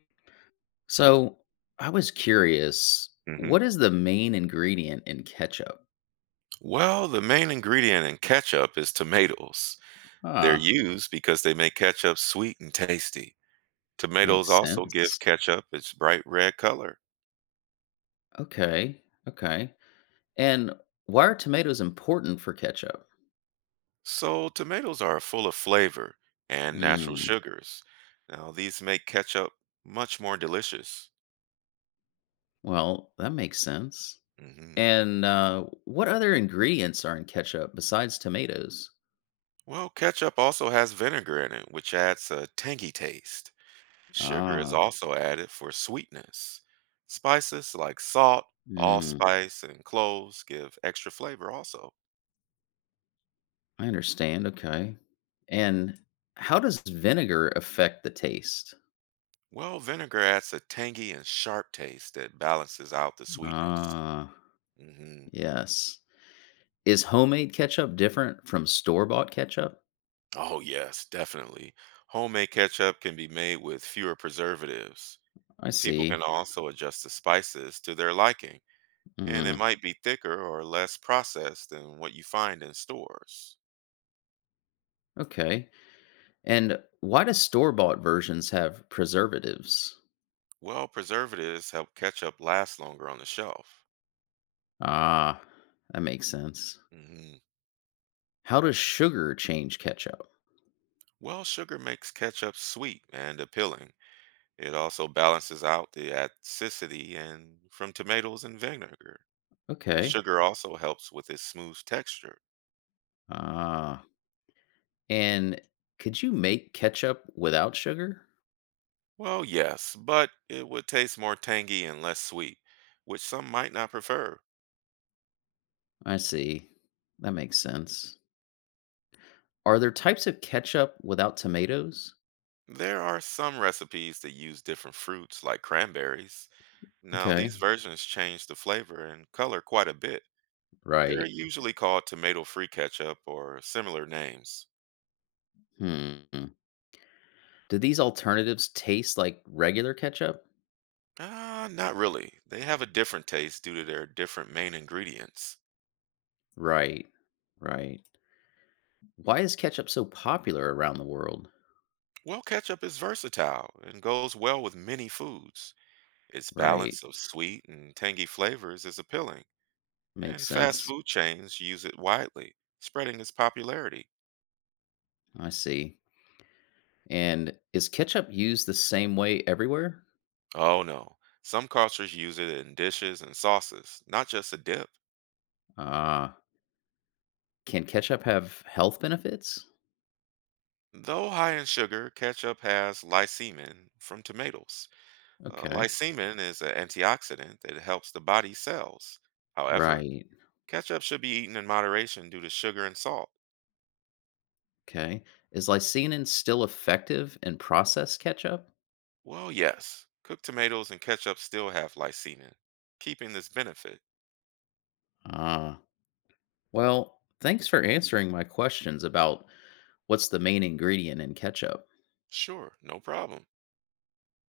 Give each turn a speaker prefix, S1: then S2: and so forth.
S1: So I was curious,
S2: Mhm.
S1: what is the main ingredient in ketchup?
S2: Well, the main ingredient in ketchup is tomatoes. They're
S1: Huh,
S2: used because they make ketchup sweet and tasty. Tomatoes
S1: makes
S2: also give
S1: sense.
S2: ketchup its bright red color.
S1: Okay, okay. And why are tomatoes important for ketchup?
S2: So, tomatoes are full of flavor and natural
S1: Hmm,
S2: sugars. Now, these make ketchup much more delicious.
S1: well, that makes sense.
S2: Hmm.
S1: And what other ingredients are in ketchup besides tomatoes?
S2: Well, ketchup also has vinegar in it, which adds a tangy taste. Sugar is
S1: Ah,
S2: also added for sweetness. Spices like salt,
S1: mm,
S2: allspice, and cloves give extra flavor also.
S1: I understand. Okay. And how does vinegar affect the taste?
S2: Well, vinegar adds a tangy and sharp taste that balances out the sweetness.
S1: Ah,
S2: Hmm.
S1: yes. Is homemade ketchup different from store-bought ketchup?
S2: Oh, yes, definitely. Homemade ketchup can be made with fewer preservatives.
S1: I
S2: People can
S1: see.
S2: also adjust the spices to their liking, and it
S1: Mm,
S2: might be thicker or less processed than what you find in stores.
S1: okay. And why do store-bought versions have preservatives?
S2: Well, preservatives help ketchup last longer on the shelf.
S1: Ah, that makes sense.
S2: Hmm.
S1: How does sugar change ketchup?
S2: Well, sugar makes ketchup sweet and appealing. It also balances out the acidity and from tomatoes and vinegar. The
S1: Okay.
S2: sugar also helps with its smooth texture.
S1: Ah. And could you make ketchup without sugar?
S2: Well, yes, but it would taste more tangy and less sweet, which some might not prefer.
S1: I see. That makes sense. Are there types of ketchup without tomatoes?
S2: There are some recipes that use different fruits, like cranberries. Now,
S1: Okay.
S2: these versions change the flavor and color quite a bit. They're
S1: Right.
S2: usually called tomato free ketchup or similar names.
S1: Hmm. Do these alternatives taste like regular ketchup?
S2: Ah, not really. They have a different taste due to their different main ingredients.
S1: Right. Right. Why is ketchup so popular around the world?
S2: Well, ketchup is versatile and goes well with many foods. Its
S1: Right.
S2: balance of sweet and tangy flavors is appealing,
S1: Makes
S2: and fast
S1: sense.
S2: food chains use it widely, spreading its popularity.
S1: I see. And is ketchup used the same way everywhere?
S2: Oh no, some cultures use it in dishes and sauces, not just a dip.
S1: Ah, can ketchup have health benefits?
S2: Though high in sugar, ketchup has lycemine from tomatoes.
S1: Okay.
S2: Lycemine is an antioxidant that helps the body cells. However,
S1: Right.
S2: Ketchup should be eaten in moderation due to sugar and salt.
S1: Okay. Is lycinin still effective in processed ketchup?
S2: Well, yes, cooked tomatoes and ketchup still have lysine, keeping this benefit.
S1: Ah, well, thanks for answering my questions about what's the main ingredient in ketchup.
S2: Sure, no problem.